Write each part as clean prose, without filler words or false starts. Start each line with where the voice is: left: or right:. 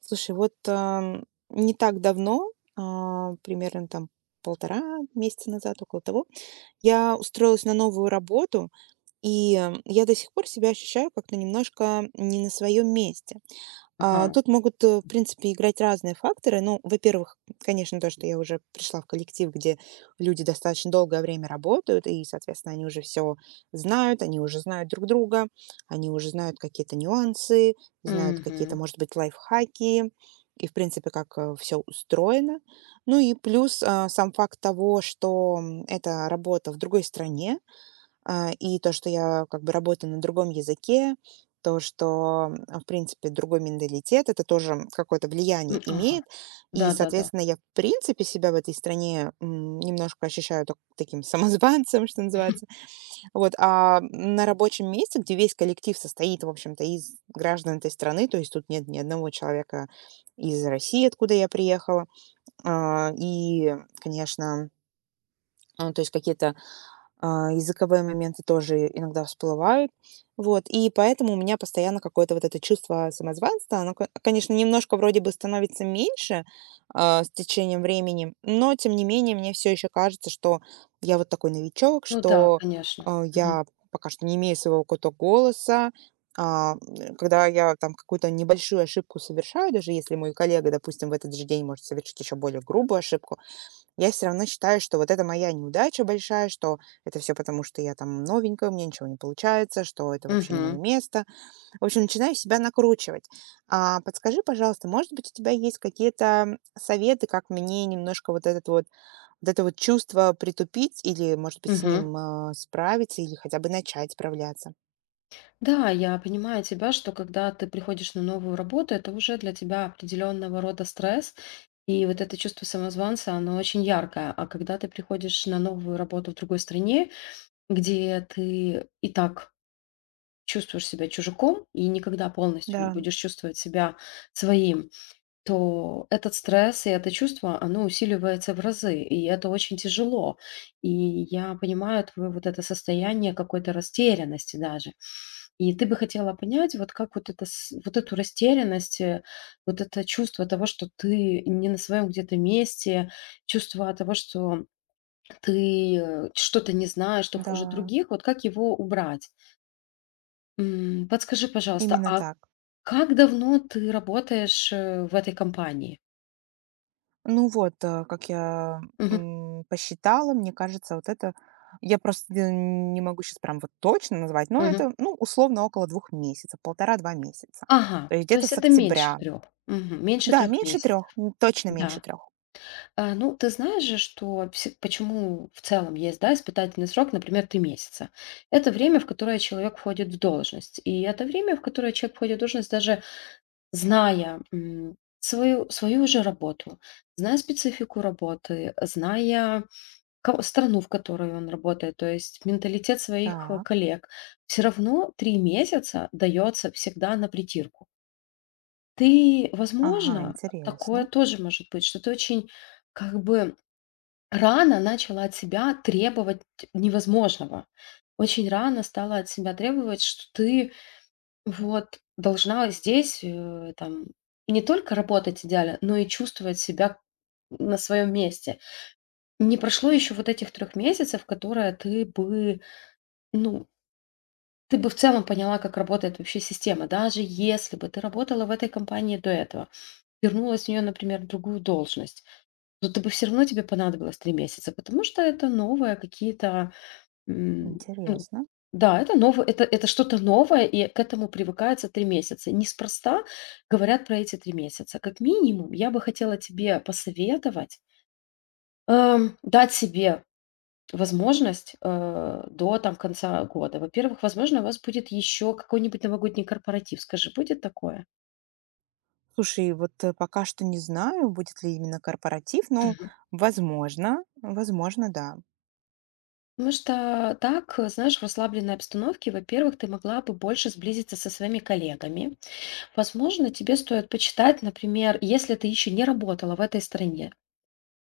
right: Слушай, вот, не так давно, примерно там 1,5 месяца назад, около того, я устроилась на новую работу, и я до сих пор себя ощущаю как-то немножко не на своем месте. А,
left: Ага,
right: тут могут, в принципе, играть разные факторы. Ну, во-первых, конечно, то, что я уже пришла в коллектив, где люди достаточно долгое время работают, и, соответственно, они уже все знают, они уже знают друг друга, они уже знают какие-то нюансы, знают какие-то,
left: мгм.
right: может быть, лайфхаки и, в принципе, как все устроено. Ну и плюс сам факт того, что это работа в другой стране, и то, что я как бы работаю на другом языке, то, что, в принципе, другой менталитет, это тоже какое-то влияние
left: М, ага,
right: имеет. И,
left: да-да-да.
right: соответственно, я, в принципе, себя в этой стране, немножко ощущаю таким самозванцем, что называется. Вот, а на рабочем месте, где весь коллектив состоит, в общем-то, из граждан этой страны, то есть тут нет ни одного человека из России, откуда я приехала, и, конечно, то есть какие-то языковые моменты тоже иногда всплывают. Вот, и поэтому у меня постоянно какое-то вот это чувство самозванства. Оно, конечно, немножко вроде бы становится меньше с течением времени, но тем не менее мне все еще кажется, что я вот такой новичок,
left: Ну да,
right: что
left: конечно. Мгм.
right: я пока что не имею своего какого-то голоса. Когда я там какую-то небольшую ошибку совершаю, даже если мой коллега, допустим, в этот же день может совершить еще более грубую ошибку, я все равно считаю, что вот это моя неудача большая, что это все потому, что я там новенькая, у меня ничего не получается, что это вообще не мое
left: Мгм.
right: место. В общем, начинаю себя накручивать. Подскажи, пожалуйста, может быть, у тебя есть какие-то советы, как мне немножко вот этот вот вот это вот чувство притупить или, может быть, с
left: Мгм.
right: ним, справиться или хотя бы начать справляться?
left: Да, я понимаю тебя, что когда ты приходишь на новую работу, это уже для тебя определенного рода стресс. И вот это чувство самозванца, оно очень яркое. А когда ты приходишь на новую работу в другой стране, где ты и так чувствуешь себя чужаком и никогда полностью
right: Да,
left: не будешь чувствовать себя своим, то этот стресс и это чувство, оно усиливается в разы, и это очень тяжело. И я понимаю твое вот это состояние какой-то растерянности даже. И ты бы хотела понять, вот как вот, это, вот эту растерянность, вот это чувство того, что ты не на своем где-то месте, чувство того, что ты что-то не знаешь, что хуже
right: да,
left: других, вот как его убрать? Подскажи, пожалуйста,
right: именно
left: а
right: так.
left: как давно ты работаешь в этой компании?
right: Ну вот, как я,
left: Мгм,
right: посчитала, мне кажется, вот это я просто не могу сейчас прям вот точно назвать, но
left: мгм.
right: это, ну, условно около 2 месяцев, 1,5–2 месяца.
left: Ага,
right: То есть
left: то
right: где-то
left: есть
right: с
left: это меньше
right: октября.
left: трех. Меньше
right: Да,
left: трех
right: меньше
left: месяцев.
right: трех, точно меньше
left: Да.
right: трех.
left: А, ну, ты знаешь же, что вс почему в целом есть, да, испытательный срок, например, 3 месяца. Это время, в которое человек входит в должность. И это время, в которое человек входит в должность, даже зная, свою же работу, зная специфику работы, зная ко страну, в которой он работает, то есть менталитет своих,
right: Так,
left: коллег, все равно 3 месяца дается всегда на притирку. Ты,
right: ага,
left: возможно, такое
right: интересно,
left: тоже может быть, что ты очень как бы рано начала от себя требовать невозможного. Очень рано стала от себя требовать, что ты вот должна здесь, там, не только работать идеально, но и чувствовать себя на своем месте. Не прошло еще вот этих 3 месяцев, которые ты бы, ну, ты бы в целом поняла, как работает вообще система, даже если бы ты работала в этой компании до этого. Вернулась в нее, например, в другую должность, то ты бы все равно тебе понадобилось 3 месяца, потому что это новое какие-то, м, ну
right: интересно.
left: да, это что-то новое, и к этому привыкается 3 месяца. Неспроста говорят про эти 3 месяца. Как минимум, я бы хотела тебе посоветовать, дать себе возможность, до там конца года. Во-первых, возможно, у вас будет еще какой-нибудь новогодний корпоратив. Скажи, будет такое?
right: Слушай, вот, пока что не знаю, будет ли именно корпоратив, но возможно, да.
left: Потому что так, знаешь, в расслабленной обстановке, во-первых, ты могла бы больше сблизиться со своими коллегами. Возможно, тебе стоит почитать, например, если ты еще не работала в этой стране,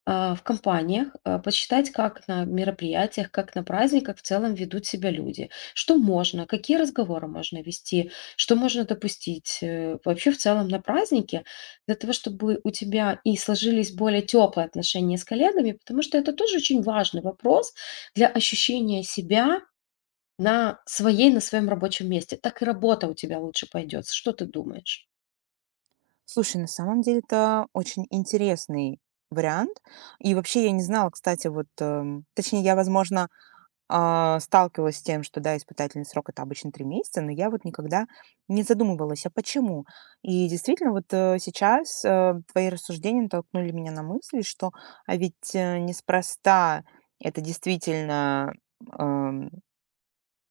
left: а, в компаниях, а, посчитать, как на мероприятиях, как на праздниках в целом ведут себя люди. Что можно, какие разговоры можно вести, что можно допустить вообще в целом на празднике, для того, чтобы у тебя и сложились более теплые отношения с коллегами, потому что это тоже очень важный вопрос для ощущения себя на своей, на своем рабочем месте. Так и работа у тебя лучше пойдет. Что ты думаешь?
right: Слушай, на самом деле это очень интересный вариант. И вообще я не знала, кстати, вот, точнее, я, возможно, сталкивалась с тем, что, да, испытательный срок — это обычно 3 месяца, но я вот никогда не задумывалась, а почему? И действительно, вот, сейчас, твои рассуждения натолкнули меня на мысль, что, а ведь, неспроста это действительно, эм,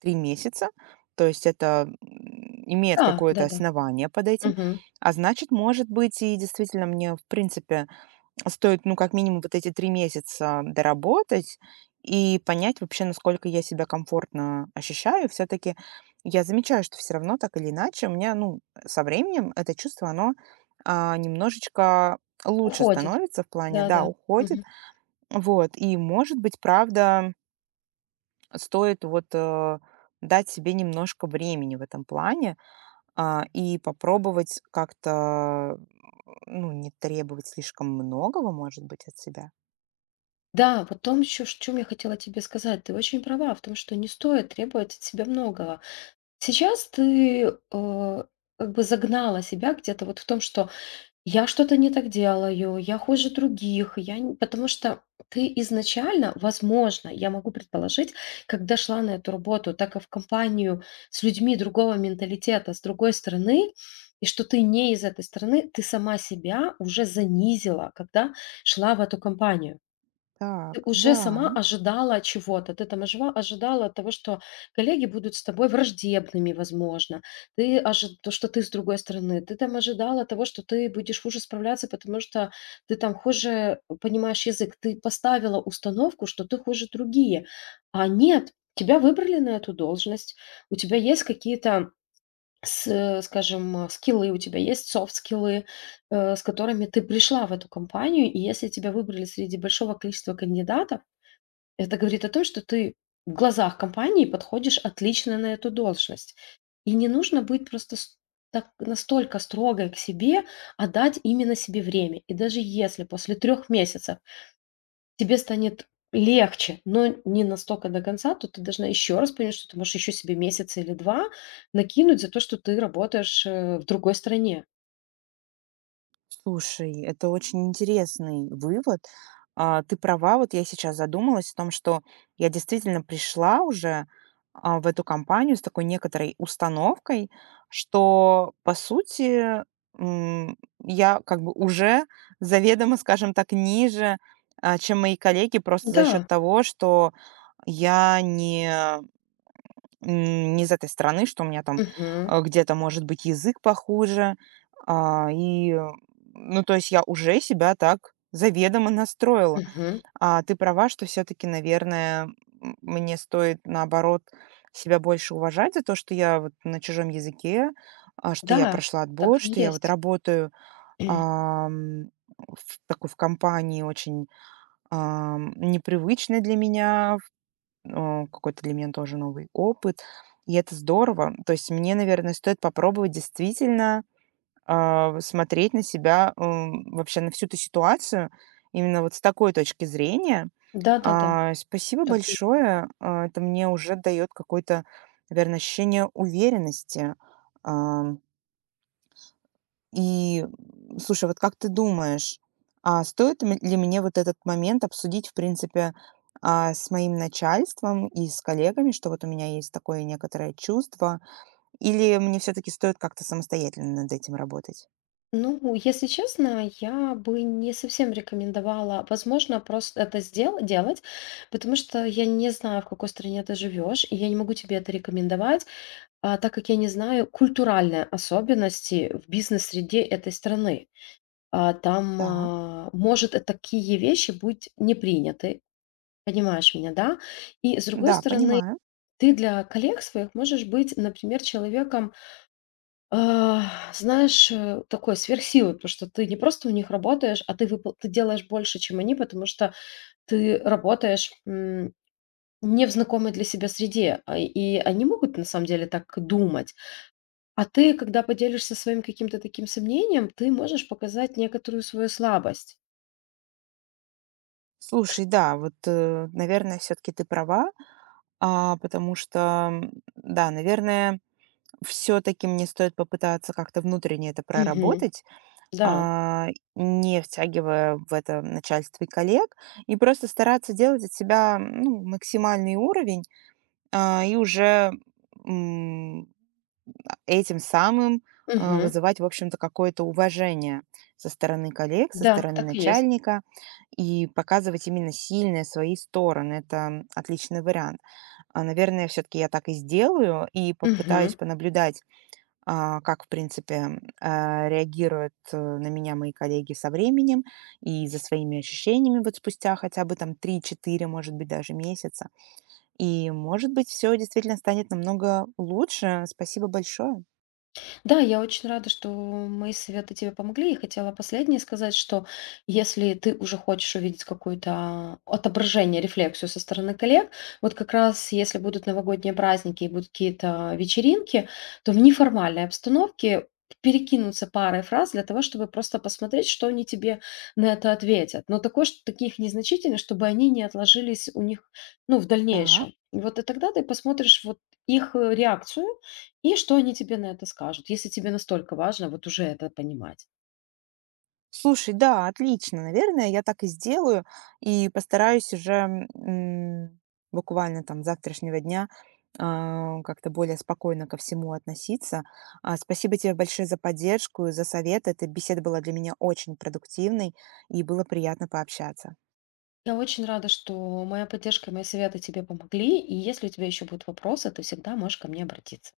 right: 3 месяца. То есть это, имеет
left: Да,
right: какое-то
left: да, да.
right: основание под этим.
left: Мгм.
right: А значит, может быть, и действительно мне, в принципе, стоит, ну, как минимум вот эти 3 месяца доработать и понять вообще, насколько я себя комфортно ощущаю. Все таки я замечаю, что все равно так или иначе у меня, ну, со временем это чувство, оно, немножечко лучше
left: Уходит.
right: становится в плане,
left: Да,
right: да,
left: да.
right: уходит. Вот. И, может быть, правда стоит вот, дать себе немножко времени в этом плане, и попробовать как-то, ну, не требовать слишком многого, может быть, от себя.
left: Да, вот в том еще, ш чём я хотела тебе сказать. Ты очень права в том, что не стоит требовать от себя многого. Сейчас ты, как бы загнала себя где-то вот в том, что я что-то не так делаю, я хуже других, я н потому что ты изначально, возможно, я могу предположить, когда шла на эту работу, так и в компанию с людьми другого менталитета, с другой стороны, и что ты не из этой страны, ты сама себя уже занизила, когда шла в эту компанию. Ты
right: Так,
left: уже
right: да.
left: сама ожидала чего-то. Ты там ожива ожидала того, что коллеги будут с тобой враждебными, возможно. Ты ожи то, что ты с другой стороны. Ты там ожидала того, что ты будешь хуже справляться, потому что ты там хуже понимаешь язык. Ты поставила установку, что ты хуже другие. А нет, тебя выбрали на эту должность. У тебя есть какие-то с скажем, скиллы, у тебя есть софт-скиллы, с которыми ты пришла в эту компанию. И если тебя выбрали среди большого количества кандидатов, это говорит о том, что ты в глазах компании подходишь отлично на эту должность. И не нужно быть просто так, настолько строгой к себе, а дать именно себе время. И даже если после 3 месяцев тебе станет легче, но не настолько до конца, то ты должна еще раз понять, что ты можешь еще себе месяц или два накинуть за то, что ты работаешь в другой стране.
right: Слушай, это очень интересный вывод. Ты права, вот я сейчас задумалась о том, что я действительно пришла уже, в эту компанию с такой некоторой установкой, что, по сути, м, я как бы уже заведомо, скажем так, ниже, чем мои коллеги просто за счет
left: Да.
right: того, что я не из этой страны, что у меня там,
left: Мгм.
right: где-то может быть язык похуже. А, и, э, ну, то есть я уже себя так заведомо настроила.
left: Мгм.
right: А ты права, что все таки наверное, мне стоит, наоборот, себя больше уважать за то, что я вот на чужом языке, что я
left: Да,
right: прошла
left: так
right: отбор,
left: и
right: что я вот
left: есть.
right: работаю, ам, в такой в компании очень, непривычной для меня, Какой-то для меня тоже новый опыт, и это здорово. То есть мне, наверное, стоит попробовать действительно, смотреть на себя, вообще на всю эту ситуацию именно вот с такой точки зрения.
left: Да, да, да,
right: Спасибо
left: так и.
right: большое. Это мне уже дает какое-то, наверное, ощущение уверенности. И, слушай, вот как ты думаешь, а стоит ли мне вот этот момент обсудить, в принципе, с моим начальством и с коллегами, что вот у меня есть такое некоторое чувство, или мне все-таки стоит как-то самостоятельно над этим работать?
left: Ну, если честно, я бы не совсем рекомендовала, возможно, просто это сделать делать, потому что я не знаю, в какой стране ты живешь, и я не могу тебе это рекомендовать, а, так как я не знаю культуральные особенности в бизнес-среде этой страны. А, там,
right: Так,
left: а, может, такие вещи быть не приняты, понимаешь меня, да? И с другой
right: да,
left: стороны,
right: понимаю.
left: ты для коллег своих можешь быть, например, человеком, а, знаешь, такой сверхсилы, потому что ты не просто у них работаешь, а ты выпол ты делаешь больше, чем они, потому что ты работаешь, не в знакомой для себя среде, а, и они могут на самом деле так думать. А ты, когда поделишься своим каким-то таким сомнением, ты можешь показать некоторую свою слабость.
right: Слушай, да, вот, наверное, все-таки ты права, потому что, да, наверное, все-таки мне стоит попытаться как-то внутренне это
left: Мгм.
right: проработать,
left: Да.
right: а, не втягивая в это начальство и коллег, и просто стараться делать от себя, ну, максимальный уровень, а, и уже, м, этим самым,
left: Мгм.
right: вызывать, в общем-то, какое-то уважение со стороны коллег, со
left: Да,
right: стороны
left: так и есть.
right: начальника и показывать именно сильные свои стороны. Это отличный вариант. Наверное, все-таки я так и сделаю и
left: Мгм.
right: попытаюсь понаблюдать, как, в принципе, реагируют на меня мои коллеги со временем и за своими ощущениями вот спустя хотя бы там 3–4, может быть, даже месяца. И, может быть, все действительно станет намного лучше. Спасибо большое.
left: Да, я очень рада, что мои советы тебе помогли. И хотела последнее сказать, что если ты уже хочешь увидеть какое-то отображение, рефлексию со стороны коллег, вот как раз если будут новогодние праздники и будут какие-то вечеринки, то в неформальной обстановке перекинуться парой фраз для того, чтобы просто посмотреть, что они тебе на это ответят. Но такой, таких незначительных, чтобы они не отложились у них, ну, в
right: Да.
left: дальнейшем. И вот и тогда ты посмотришь вот их реакцию, и что они тебе на это скажут, если тебе настолько важно вот уже это понимать.
right: Слушай, да, отлично. Наверное, я так и сделаю и постараюсь уже, буквально там с завтрашнего дня, как-то более спокойно ко всему относиться. Спасибо тебе большое за поддержку и за совет. Эта беседа была для меня очень продуктивной, и было приятно пообщаться.
left: Я очень рада, что моя поддержка и мои советы тебе помогли. И если у тебя еще будут вопросы, ты всегда можешь ко мне обратиться.